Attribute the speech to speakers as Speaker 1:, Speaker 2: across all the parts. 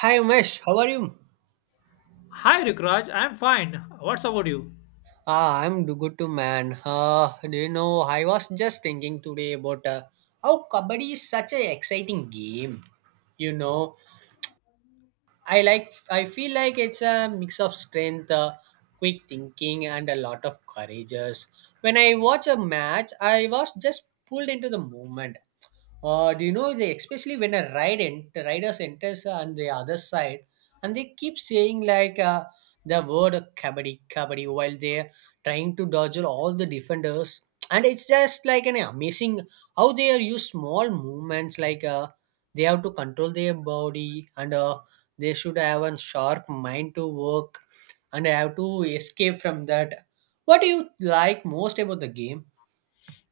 Speaker 1: Hi Umesh, how are you?
Speaker 2: Hi Rukraj, I'm fine. What's about you?
Speaker 1: Good too, man. Do you know, I was just thinking today about how kabaddi is such an exciting game. You know, I feel like it's a mix of strength, quick thinking, and a lot of courageous. When I watch a match, I was just pulled into the moment. Do you know, they especially when riders enters on the other side, and they keep saying like the word kabaddi kabaddi while they're trying to dodge all the defenders. And it's just like an amazing how they are use small movements like they have to control their body, and they should have a sharp mind to work and have to escape from that. What do you like most about the game?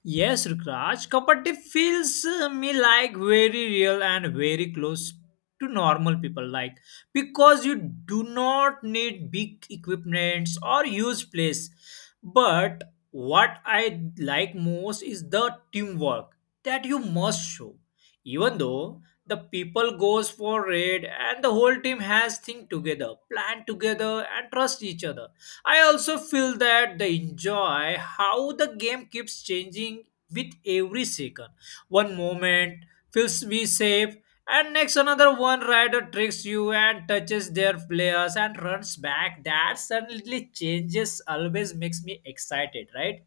Speaker 2: Yes, Rukraj, Kapati feels me like very real and very close to normal people like because you do not need big equipments or huge place. But what I like most is the teamwork that you must show. Even though the people goes for raid and the whole team has think together, plan together and trust each other. I also feel that they enjoy how the game keeps changing with every second. One moment feels we safe, and next another one rider tricks you and touches their players and runs back. That suddenly changes always makes me excited, right?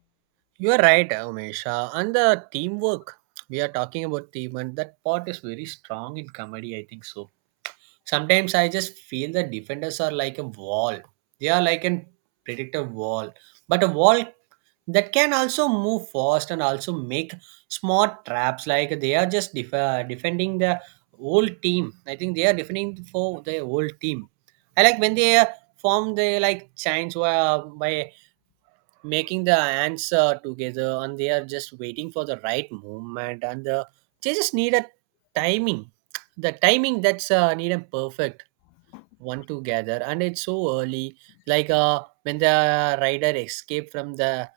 Speaker 1: You are right, Umesh. And the teamwork, we are talking about team, and that part is very strong in comedy, I think so. Sometimes I just feel the defenders are like a wall. They are like an predictive wall, but a wall that can also move fast and also make smart traps. Like they are just defending the whole team. I think they are defending for the whole team. I like when they form the like chains by making the ants together, and they are just waiting for the right movement. And they just need a timing the timing that's needed perfect one together. And it's so early, like when the rider escaped from the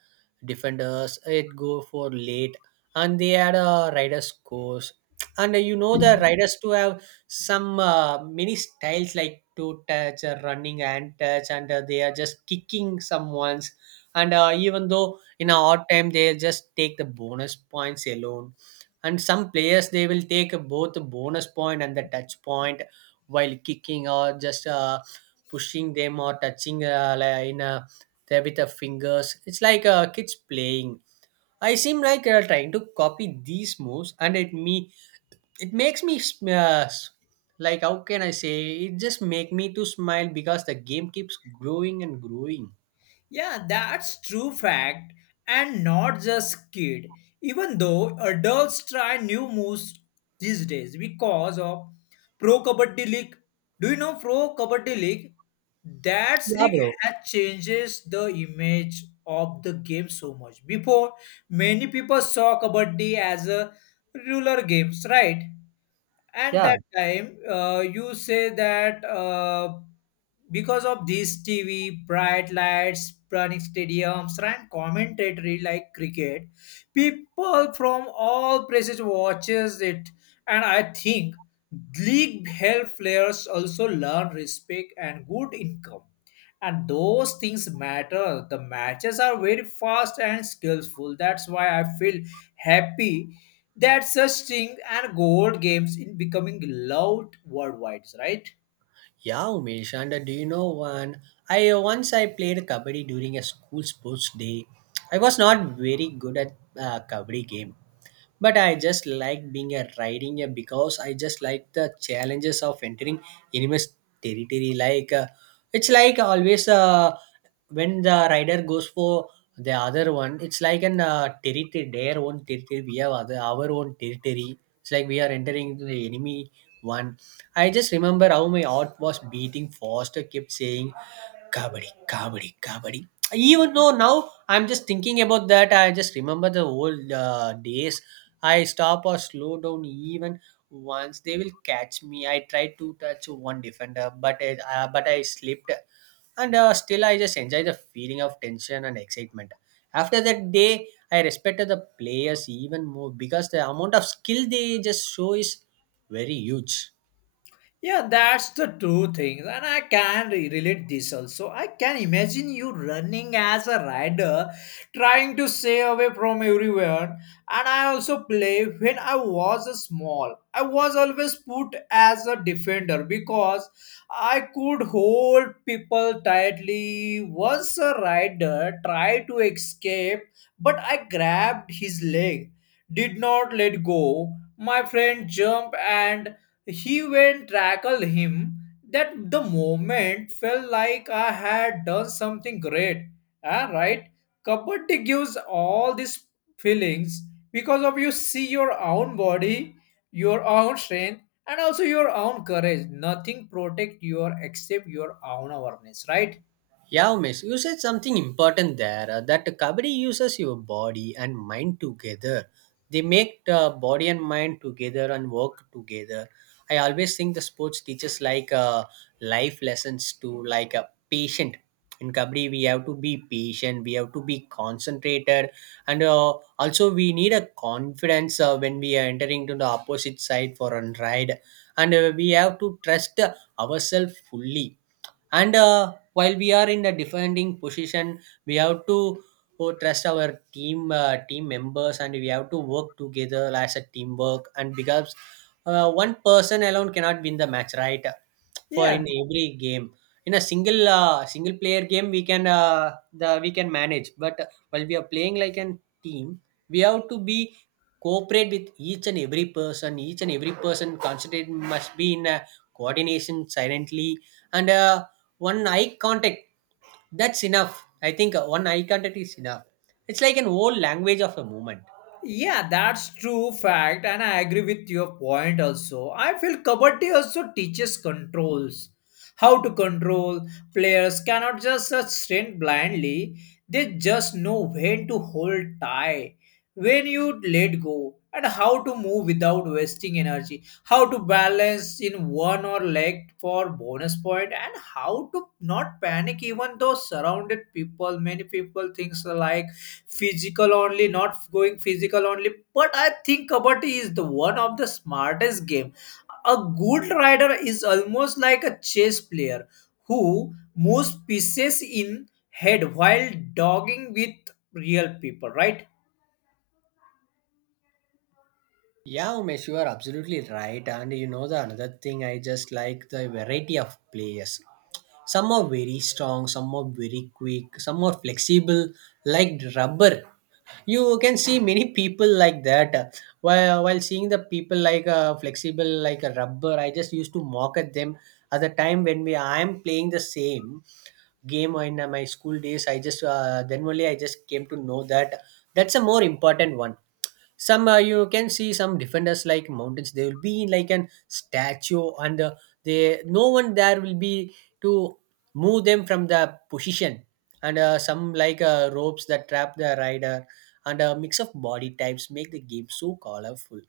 Speaker 1: defenders, it go for late, and they had a rider's course. And you know the riders to have some many styles like toe touch, running and touch, and they are just kicking someone's. And even though in a odd time they just take the bonus points alone, and some players they will take both the bonus point and the touch point, while kicking or just pushing them or touching, like in a there with the fingers. It's like kids playing. I seem like trying to copy these moves, and it makes me like how can I say, it just make me to smile because the game keeps growing and growing.
Speaker 2: Yeah, that's true fact, and not just kid. Even though adults try new moves these days because of Pro Kabaddi League. Do you know Pro Kabaddi League? That
Speaker 1: Yeah,
Speaker 2: league
Speaker 1: bro.
Speaker 2: has changes the image of the game so much. Before, many people saw Kabaddi as a ruler games, right? And
Speaker 1: Yeah.
Speaker 2: that time, you say that because of this TV, bright lights, running stadiums, and commentatory like cricket, people from all places watches it, and I think league help players also learn respect and good income. And those things matter. The matches are very fast and skillful. That's why I feel happy that such thing and gold games in becoming loved worldwide, right?
Speaker 1: Yeah, Umesh, and do you know one? I once I played kabaddi during a school sports day. I was not very good at kabaddi game, but I just like being a riding a, because I just like the challenges of entering enemy's territory, like it's like always, when the rider goes for the other one, it's like an territory, their own territory. We have other, our own territory. It's like we are entering into the enemy one. I just remember how my heart was beating faster, kept saying Kabaddi, kabaddi, kabaddi. Even though now I'm just thinking about that, I just remember the old days. I stop or slow down even once, they will catch me. I tried to touch one defender, but I slipped, and still I just enjoy the feeling of tension and excitement. After that day, I respected the players even more because the amount of skill they just show is very huge.
Speaker 2: Yeah, that's the two things, and I can relate this also. I can imagine you running as a rider, trying to stay away from everyone. And I also play when I was a small. I was always put as a defender because I could hold people tightly. Once a rider tried to escape, but I grabbed his leg, did not let go. My friend jumped and he went tackled him. That the moment felt like I had done something great. Ah, right? Kabaddi gives all these feelings because of you see your own body, your own strength, and also your own courage. Nothing protect you except your own awareness, right?
Speaker 1: Yeah, miss, you said something important there, that Kabaddi uses your body and mind together. They make the body and mind together and work together. I always think the sports teaches like life lessons, to like a patient. In Kabaddi, we have to be patient, we have to be concentrated, and also we need a confidence when we are entering to the opposite side for a ride. And we have to trust ourselves fully, and while we are in the defending position, we have to trust our team members, and we have to work together as a teamwork, and because one person alone cannot win the match, right? For in
Speaker 2: Yeah.
Speaker 1: every game, in a single player game, we can, the we can manage. But while we are playing like a team, we have to be cooperate with each and every person. Each and every person concentrate must be in a coordination silently. And one eye contact, that's enough. I think one eye contact is enough. It's like an old language of a moment.
Speaker 2: Yeah, that's true fact, and I agree with your point also. I feel Kabaddi also teaches controls. How to control. Players cannot just strength blindly. They just know when to hold tight, when you let go, and how to move without wasting energy. How to balance in one or leg for bonus point, and how to not panic even though surrounded people. Many people thinks like physical only not going physical only, but I think kabaddi is the one of the smartest game. A good rider is almost like a chess player who moves pieces in head while dogging with real people, right?
Speaker 1: Yeah, Umesh, you are absolutely right. And you know the another thing, I just like the variety of players. Some are very strong, some are very quick, some are flexible like rubber. You can see many people like that. While seeing the people like flexible like a rubber, I just used to mock at them at the time when we I am playing the same game in my school days. I just, then only I just came to know that that's a more important one. Some You can see some defenders like mountains. They will be like an statue, and they, no one there will be to move them from the position. And some like ropes that trap the rider. And a mix of body types make the game so colorful.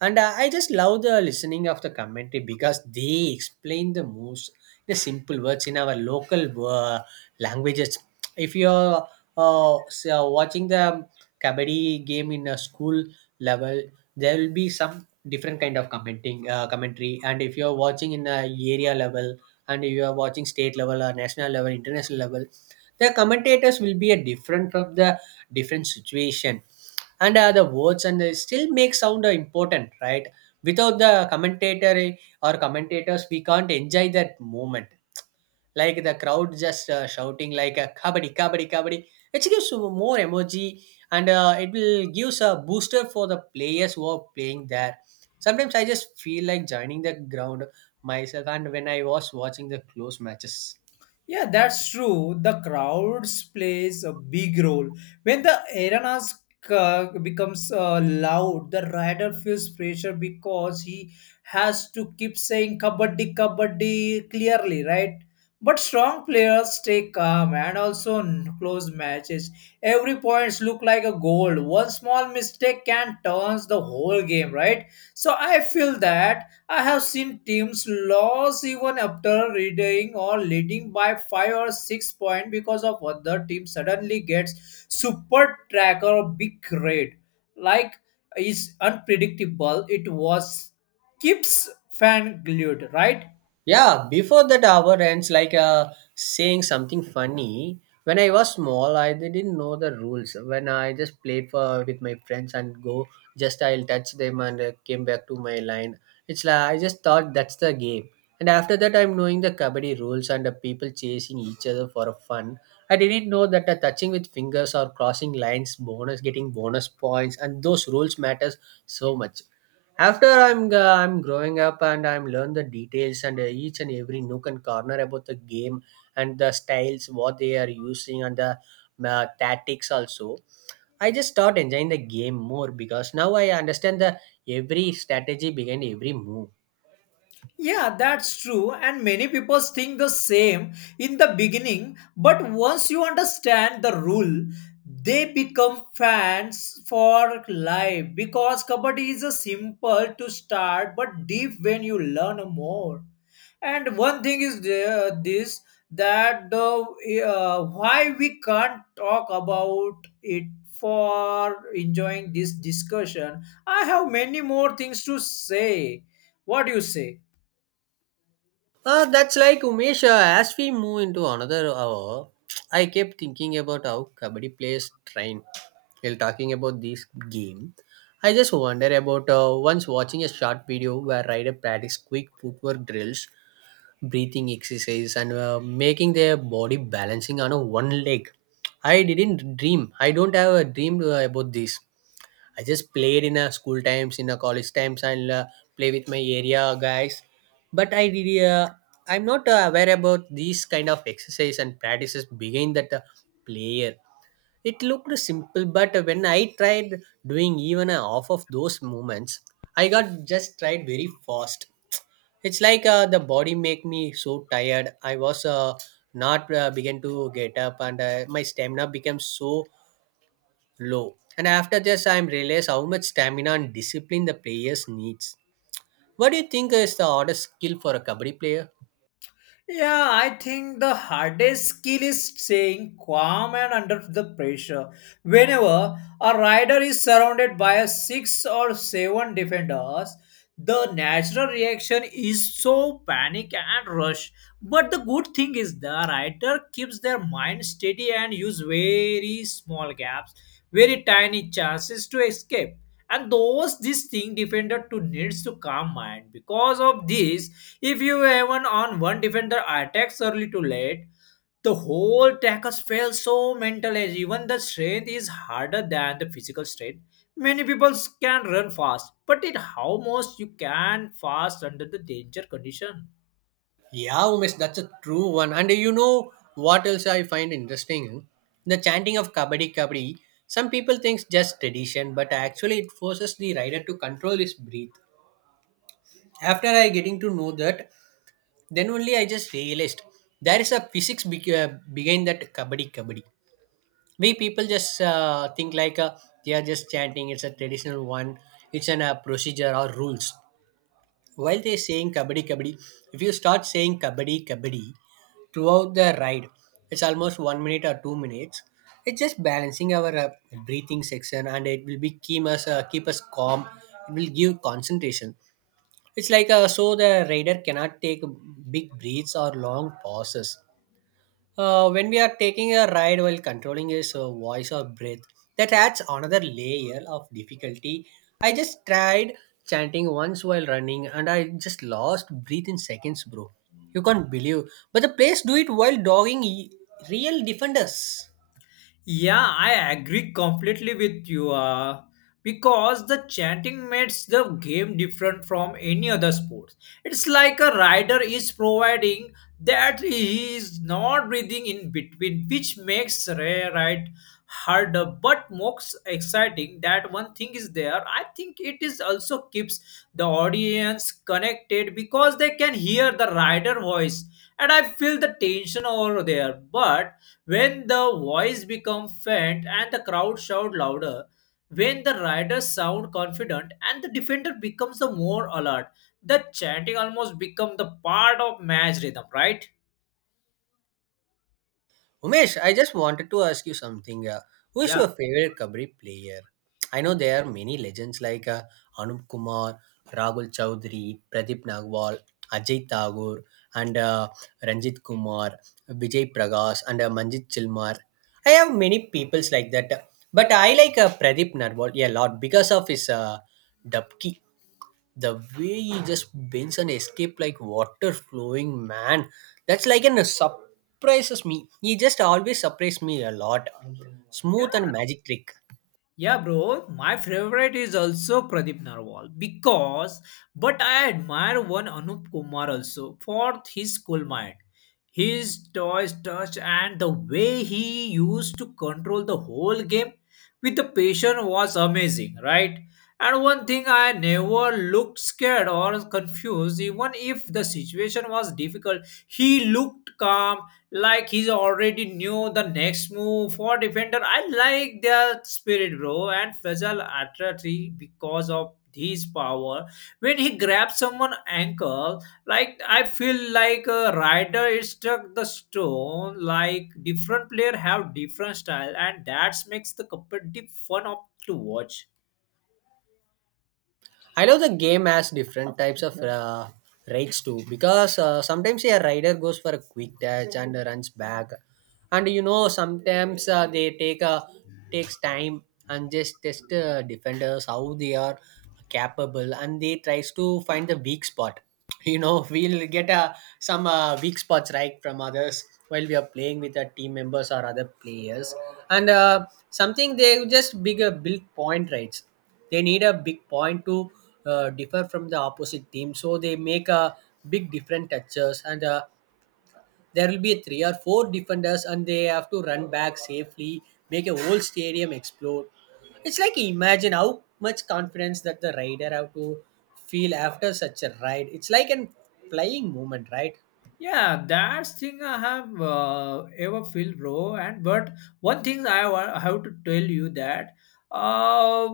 Speaker 1: And I just love the listening of the commentary because they explain the most the simple words in our local uh, languages. If you're so watching the kabaddi game in a school level, there will be some different kind of commenting uh, commentary. And if you're watching in a area level, and if you are watching state level or national level, international level, the commentators will be a different from the different situation. And the words and they still make sound important, right? Without the commentator or commentators we can't enjoy that moment. Like the crowd just shouting like kabaddi kabaddi kabaddi, which gives you more emoji. And it will gives a booster for the players who are playing there. Sometimes I just feel like joining the ground myself, and when I was watching the close matches.
Speaker 2: Yeah, that's true. The crowds plays a big role. When the arenas becomes loud, the rider feels pressure because he has to keep saying kabaddi, kabaddi clearly, right? But strong players stay calm and also close matches. Every points look like a goal. One small mistake can turns the whole game, right? So I feel that I have seen teams lose even after reading or leading by 5 or 6 points because of other team suddenly gets super tracker or big raid. Like is unpredictable. It was keeps fan glued, right?
Speaker 1: Yeah, before that hour ends, like saying something funny. When I was small, I didn't know the rules. When I just played for with my friends and go, just I'll touch them, and came back to my line. It's like I just thought that's the game. And after that, I'm knowing the kabaddi rules and the people chasing each other for a fun. I didn't know that the touching with fingers or crossing lines, bonus getting bonus points, and those rules matters so much. After I'm growing up and I'm learn the details, and each and every nook and corner about the game, and the styles what they are using, and the tactics also, I just start enjoying the game more because now I understand the every strategy behind every move.
Speaker 2: Yeah, that's true. And many people think the same in the beginning, but once you understand the rule, they become fans for life because kabaddi is a simple to start but deep when you learn more. And one thing is there, this that the why we can't talk about it for enjoying this discussion. I have many more things to say. What do you say?
Speaker 1: That's like Umesh. As we move into another hour, I kept thinking about how Kabaddi plays train. While talking about this game, I just wonder about once watching a short video where rider practice quick footwork drills, breathing exercise, and making their body balancing on a one leg. I didn't dream. I don't have a dream about this. I just played in a school times, in a college times, and play with my area guys. But I did. I'm not aware about these kind of exercise and practices behind that player. It looked simple, but when I tried doing even a half of those movements, I got just tried very fast. It's like the body make me so tired. I was not begin to get up, and my stamina became so low. And after this, I realized how much stamina and discipline the players needs. What do you think is the hardest skill for a kabaddi player?
Speaker 2: Yeah, I think the hardest skill is staying calm and under the pressure. Whenever a rider is surrounded by a six or seven defenders, the natural reaction is so panic and rush. But the good thing is the rider keeps their mind steady and use very small gaps, very tiny chances to escape, and those this thing defender to needs to calm mind because of this, if you even on one defender attacks early to late, the whole tackles fail. So mental edge even the strength is harder than the physical strength. Many people can run fast, but it how most you can fast under the danger condition.
Speaker 1: Yeah, Umesh, that's a true one. And you know what else I find interesting? The chanting of Kabaddi Kabaddi. Some people think just tradition, but actually it forces the rider to control his breath. After I getting to know that, then only I just realized there is a physics behind that Kabaddi Kabaddi. We people just think like they are just chanting. It's a traditional one. It's an procedure or rules. While they saying Kabaddi Kabaddi, if you start saying Kabaddi Kabaddi, throughout the ride, it's almost 1 minute or 2 minutes. It's just balancing our breathing section, and it will be keep us calm. It will give concentration. It's like so the rider cannot take big breaths or long pauses, when we are taking a ride while controlling his voice or breath, that adds another layer of difficulty. I just tried chanting once while running and I just lost breath in seconds, bro. You can't believe. But the players do it while real defenders.
Speaker 2: Yeah, I agree completely with you. Because the chanting makes the game different from any other sports. It's like a rider is providing that he is not breathing in between, which makes ride harder but most exciting. That one thing is there. I think it is also keeps the audience connected because they can hear the rider voice, and I feel the tension over there. But when the voice become faint and the crowd shout louder, when the riders sound confident and the defender becomes the more alert, the chanting almost become the part of match rhythm, right?
Speaker 1: Umesh, I just wanted to ask you something. Who is
Speaker 2: Yeah.
Speaker 1: your favorite kabaddi player? I know there are many legends like Anup Kumar, Rahul Chaudhary, Pradeep Nagwal, Ajay Thakur, and Ranjit Kumar, Vijay Prakash, and Manjit Chilmar. I have many peoples like that, but I like Pradeep Nagwal a lot because of his dubki, the way he just bends and escape like water flowing, man. That's like an surprises me, he just always surprises me a lot, smooth and magic trick.
Speaker 2: Yeah, bro, my favorite is also Pradeep Narwal because, but I admire one Anup Kumar also for his cool mind, his toys touch, and the way he used to control the whole game with the patience was amazing, right? And one thing I never looked scared or confused, even if the situation was difficult, he looked calm like he's already knew the next move for defender. I like their spirit, bro, and Faisal Atrati because of his power. When he grabs someone ankle, like I feel like a rider is struck the stone. Like different player have different style, and that makes the competitive fun of to watch.
Speaker 1: I love the game has different types of raids too, because sometimes a rider goes for a quick dash and runs back, and you know sometimes they takes time and just test defenders how they are capable and they tries to find the weak spot. You know, we'll get some weak spots right from others while we are playing with our team members or other players. And something they just big build point rights, they need a big point to differ from the opposite team, so they make a big different touches. And there will be three or four defenders and they have to run back safely, make a whole stadium explode. It's like, imagine how much confidence that the rider have to feel after such a ride. It's like an flying moment, right?
Speaker 2: Yeah, that's thing I have ever feel, bro. And but one thing I have to tell you that uh,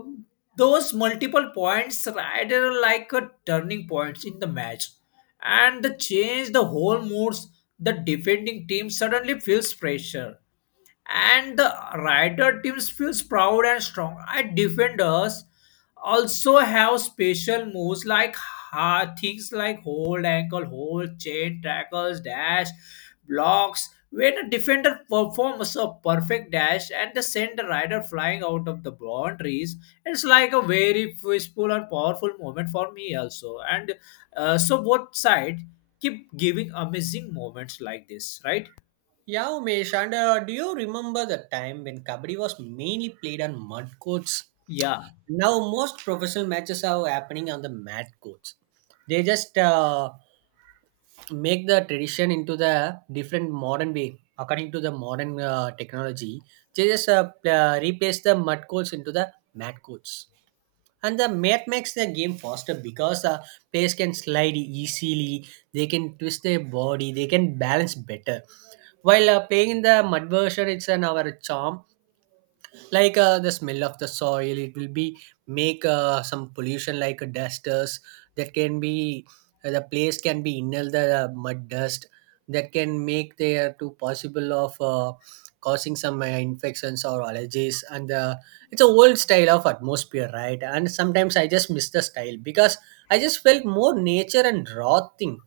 Speaker 2: those multiple points rather like a turning points in the match, and the change the whole moods. The defending team suddenly feels pressure, and the rider teams feels proud and strong. And defenders also have special moves like things like hold ankle, hold chain, tackles, dash, blocks. When a defender performs a perfect dash and they send the rider flying out of the boundaries, it's like a very peaceful and powerful moment for me also. And so both sides keep giving amazing moments like this, right?
Speaker 1: Yeah, Umesh, and do you remember the time when kabaddi was mainly played on mud courts?
Speaker 2: Yeah.
Speaker 1: Now most professional matches are happening on the mat courts. They just make the tradition into the different modern way, according to the modern technology. They just replace the mud codes into the mat codes, and the mat makes the game faster because the players can slide easily, they can twist their body, they can balance better. While playing in the mud version, it's an our charm, like the smell of the soil. It will be make some pollution like dusters, that can be the place can be inhale the mud dust, that can make there to possible of causing some infections or allergies. And it's a old style of atmosphere, right? And sometimes I just miss the style, because I just felt more nature and raw thing.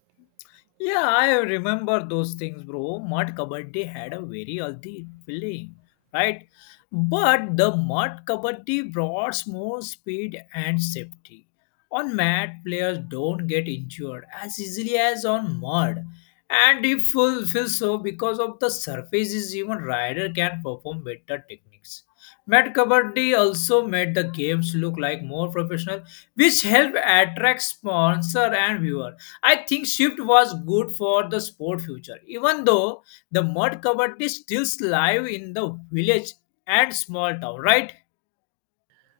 Speaker 2: Yeah, I remember those things, bro. Mud Kabaddi had a very healthy feeling, right? But the Mud Kabaddi brought more speed and safety. On mat, players don't get injured as easily as on mud. And if feels so because of the surface is even rider can perform better techniques. Met Kabaddi also made the games look like more professional, which helped attract sponsor and viewer. I think shift was good for the sport future, even though the Mud Kabaddi still live in the village and small town, right?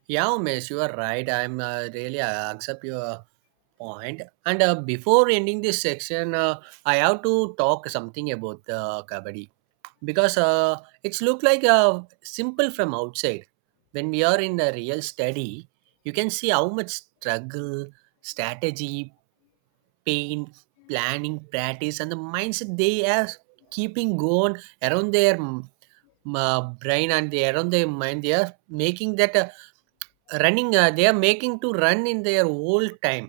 Speaker 1: Yeah, Umesh, you are right. I'm really I accept your point. And before ending this section, I have to talk something about the kabaddi, because it's look like simple from outside. When we are in the real study, you can see how much struggle, strategy, pain, planning, practice, and the mindset they are keeping going around their brain and they around their mind. They are making that. Running they are making to run in their whole time.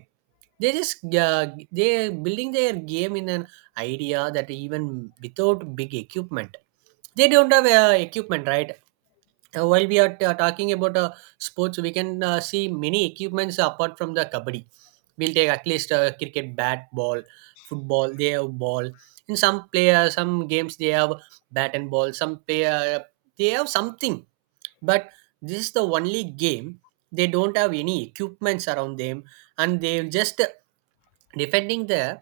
Speaker 1: They just they building their game in an idea that even without big equipment, they don't have equipment, right? While we are talking about sports, we can see many equipments apart from the kabaddi. We'll take at least cricket bat ball, football they have ball, in some player some games they have bat and ball, some player they have something, but this is the only game they don't have any equipments around them. And they're just defending the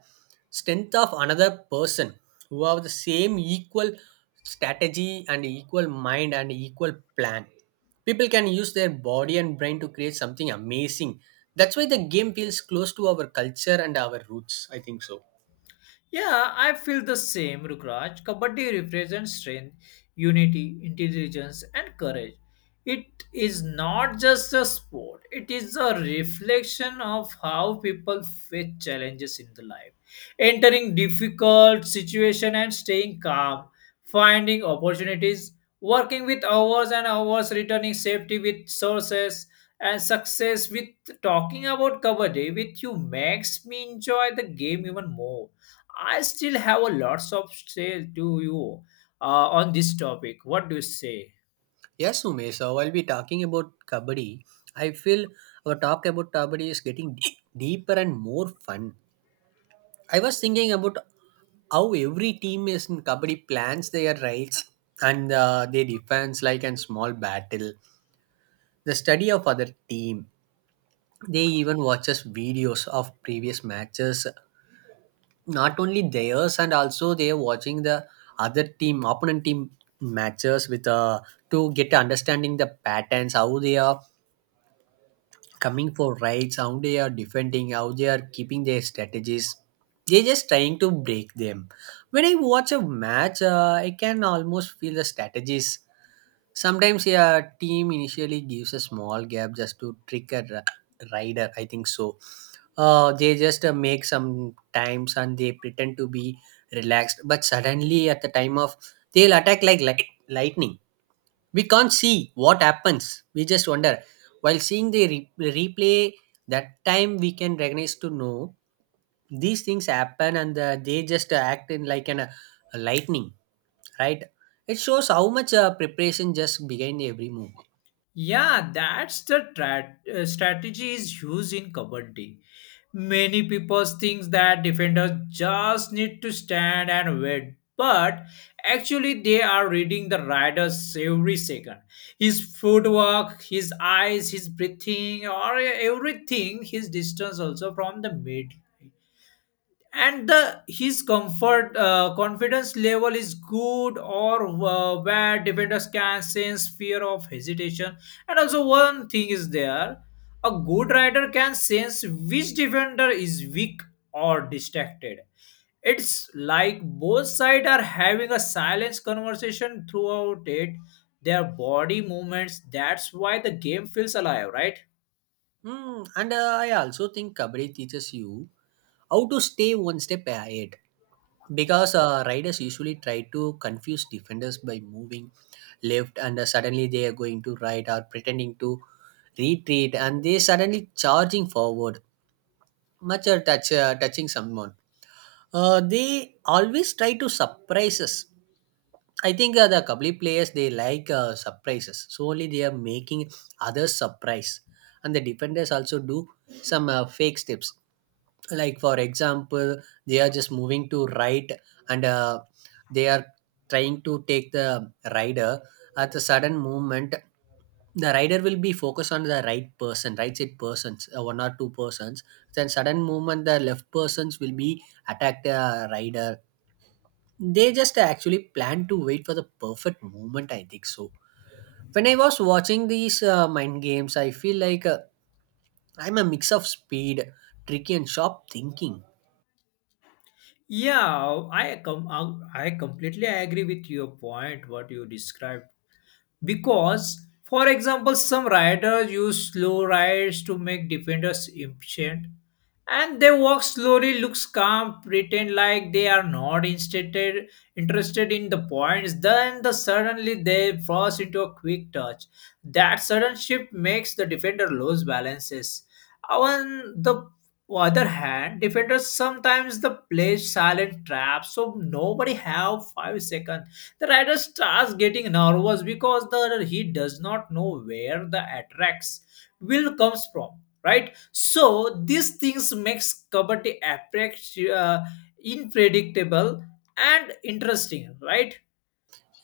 Speaker 1: strength of another person who have the same equal strategy and equal mind and equal plan. People can use their body and brain to create something amazing. That's why the game feels close to our culture and our roots, I think so.
Speaker 2: Yeah, I feel the same, Rukraj. Kabaddi represents strength, unity, intelligence, and courage. It is not just a sport, it is a reflection of how people face challenges in the life. Entering difficult situation and staying calm, finding opportunities, working with hours and hours, returning safety with sources, and success with talking about kabaddi with you makes me enjoy the game even more. I still have a lots of say to you on this topic. What do you say?
Speaker 1: Yes, Ume. So while we're talking about kabaddi, I feel our talk about kabaddi is getting deeper and more fun. I was thinking about how every team is in Kabaddi plans their rights and their defense like in small battle. The study of other team. They even watches videos of previous matches, not only theirs and also they are watching the other team, opponent team matches with to get understanding the patterns, how they are coming for rights, how they are defending, how they are keeping their strategies. They're just trying to break them. When I watch a match, I can almost feel the strategies. Sometimes a yeah, team initially gives a small gap just to trick a rider, I think so. They just make some times and they pretend to be relaxed, but suddenly at the time of they'll attack like light, lightning. We can't see what happens, we just wonder while seeing the replay. That time we can recognize to know these things happen. And they just act in like an a lightning, right? It shows how much preparation just behind every move.
Speaker 2: Yeah, that's the strategy is used in Kabaddi. Many people think that defenders just need to stand and wait, but actually they are reading the riders every second. His footwork, his eyes, his breathing, or everything, his distance also from the mid, and the his comfort confidence level is good or where defenders can sense fear of hesitation. And also one thing is there, a good rider can sense which defender is weak or distracted. It's like both sides are having a silent conversation throughout it, their body movements. That's why the game feels alive, right?
Speaker 1: Hmm, and I also think kabaddi teaches you how to stay one step ahead, because riders usually try to confuse defenders by moving left and suddenly they are going to right, or pretending to retreat and they suddenly charging forward, much or touch, touching someone. Uh, they always try to surprise us. I think the kabli players they like surprises, so only they are making others surprise. And the defenders also do some fake steps, like for example, they are just moving to right, and they are trying to take the rider at a sudden movement. The rider will be focused on the right person, right side persons one or two persons, then sudden movement the left persons will be attack the rider. They just actually plan to wait for the perfect moment, I think so. When I was watching these mind games, I feel like I'm a mix of speed, tricky and sharp thinking.
Speaker 2: Yeah, I completely agree with your point, what you described. Because, for example, some riders use slow rides to make defenders impatient, and they walk slowly, looks calm, pretend like they are not interested interested in the points. Then, the suddenly they burst into a quick touch. That sudden shift makes the defender lose balances. On the other hand, defenders sometimes the play silent trap, so nobody have 5 seconds the rider starts getting nervous because the he does not know where the attracts will comes from, right? So these things makes kabaddi approach unpredictable and interesting, right?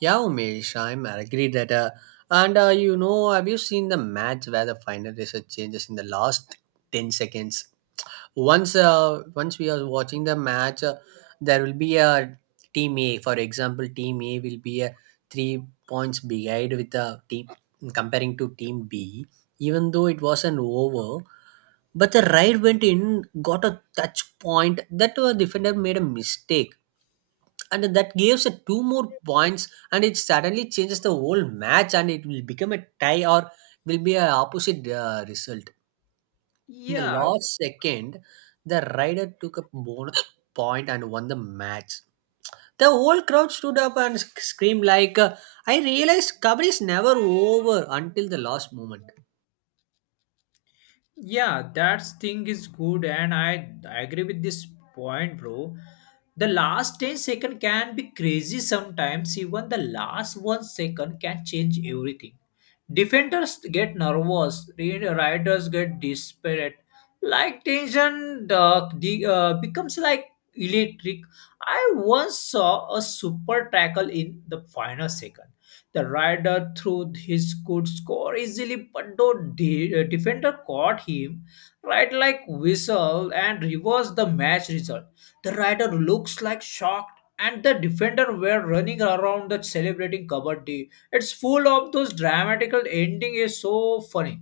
Speaker 1: Yeah, Umesh, I agree that, and you know, have you seen the match where the final result changes in the last 10 seconds? Once once we are watching the match, there will be a team a, for example team a will be a 3 points behind with the team comparing to team b. Even though it was an over, but the right went in got a touch point, that defender made a mistake, and that gives a two more points, and it suddenly changes the whole match and it will become a tie or will be a opposite result in the
Speaker 2: Yeah.
Speaker 1: last second. The rider took a bonus point and won the match. The whole crowd stood up and screamed like, I realized Kabaddi is never over until the last moment.
Speaker 2: Yeah, that thing is good, and I agree with this point, bro. The last 10-second can be crazy sometimes, even the last one second can change everything. Defenders get nervous, riders get desperate. Like tension, the becomes like electric. I once saw a super tackle in the final second the rider threw his good score easily, but though the defender caught him right like whistle and reversed the match result. The rider looks like shocked, and the defender were running around the celebrating Kabaddi. It's full of those dramatical ending is so funny.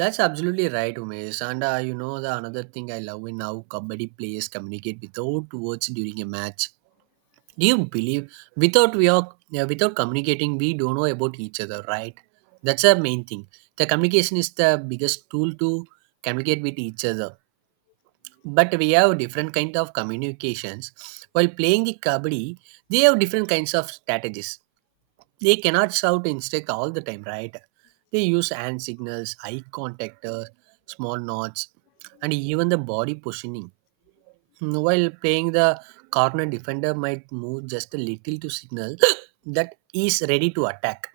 Speaker 1: That's absolutely right, Umesh. And you know, the another thing I love in how Kabaddi players communicate without words during a match. Do you believe, without communicating, we don't know about each other, right? That's the main thing. The communication is the biggest tool to communicate with each other, but we have different kind of communications. While playing the kabaddi, they have different kinds of strategies, they cannot shout instinct all the time, right? They use hand signals, eye contact, small nods, and even the body positioning. Mm, while playing, the corner defender might move just a little to signal that he is ready to attack.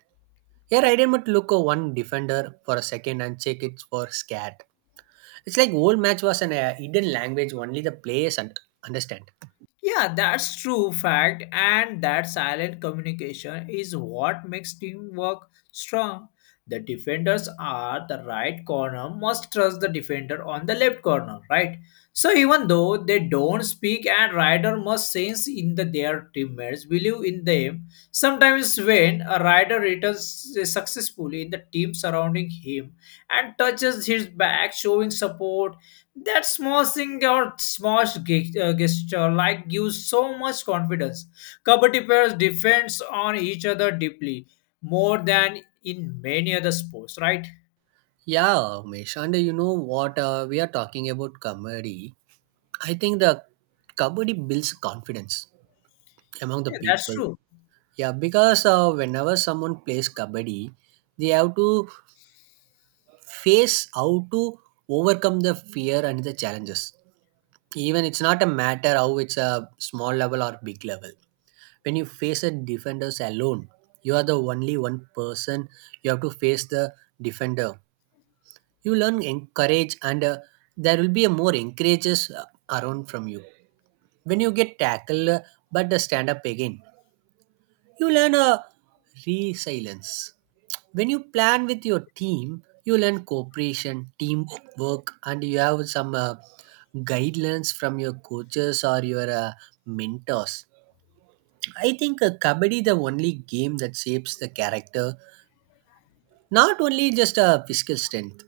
Speaker 1: Here I didn't look at one defender for a second and check it for scared. It's like whole match was an hidden language only the players understand.
Speaker 2: Yeah, that's true fact, and that silent communication is what makes teamwork strong. The defenders are the right corner must trust the defender on the left corner, right? So even though they don't speak and rider must sense in the their teammates, believe in them. Sometimes when a rider returns successfully in the team surrounding him and touches his back, showing support that small thing or small gesture like gives so much confidence. Kabaddi players depends on each other deeply more than in many other sports, right?
Speaker 1: Yeah, Umesh, and you know what? We are talking about Kabaddi. I think the Kabaddi builds confidence among the
Speaker 2: Yeah, that's
Speaker 1: people.
Speaker 2: true.
Speaker 1: Yeah, because whenever someone plays Kabaddi, they have to face how to overcome the fear and the challenges. Even it's not a matter how it's a small level or big level. When you face a defenders alone, you are the only one person, you have to face the defender. You learn encourage, and there will be a more encourages around from you when you get tackled, but stand up again, you learn a resilience. When you plan with your team, you learn cooperation, teamwork, and you have some guidelines from your coaches or your mentors. I think kabaddi the only game that shapes the character, not only just a physical strength.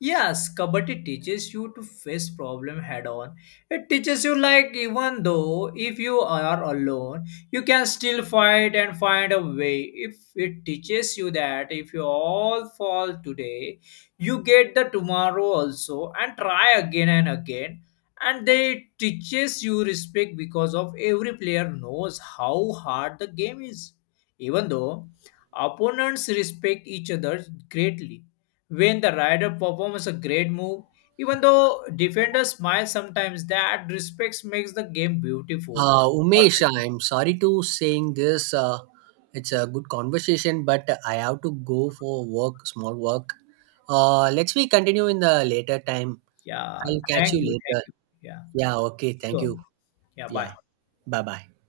Speaker 2: Yes, Kabaddi teaches you to face problem head on. It teaches you like even though if you are alone, you can still fight and find a way. If it teaches you that if you all fall today, you get the tomorrow also and try again and again. And they teaches you respect because of every player knows how hard the game is. Even though opponents respect each other greatly when the rider performs a great move, even though defenders smile sometimes, that respect makes the game beautiful.
Speaker 1: Umesh, I'm sorry to saying this. It's a good conversation, but I have to go for work, small work. Let's we continue in the later time.
Speaker 2: Yeah,
Speaker 1: I'll catch
Speaker 2: thank
Speaker 1: you
Speaker 2: you, thank
Speaker 1: later.
Speaker 2: you. Yeah,
Speaker 1: Yeah, okay. Thank
Speaker 2: sure.
Speaker 1: you.
Speaker 2: Yeah,
Speaker 1: Yeah,
Speaker 2: bye.
Speaker 1: bye bye.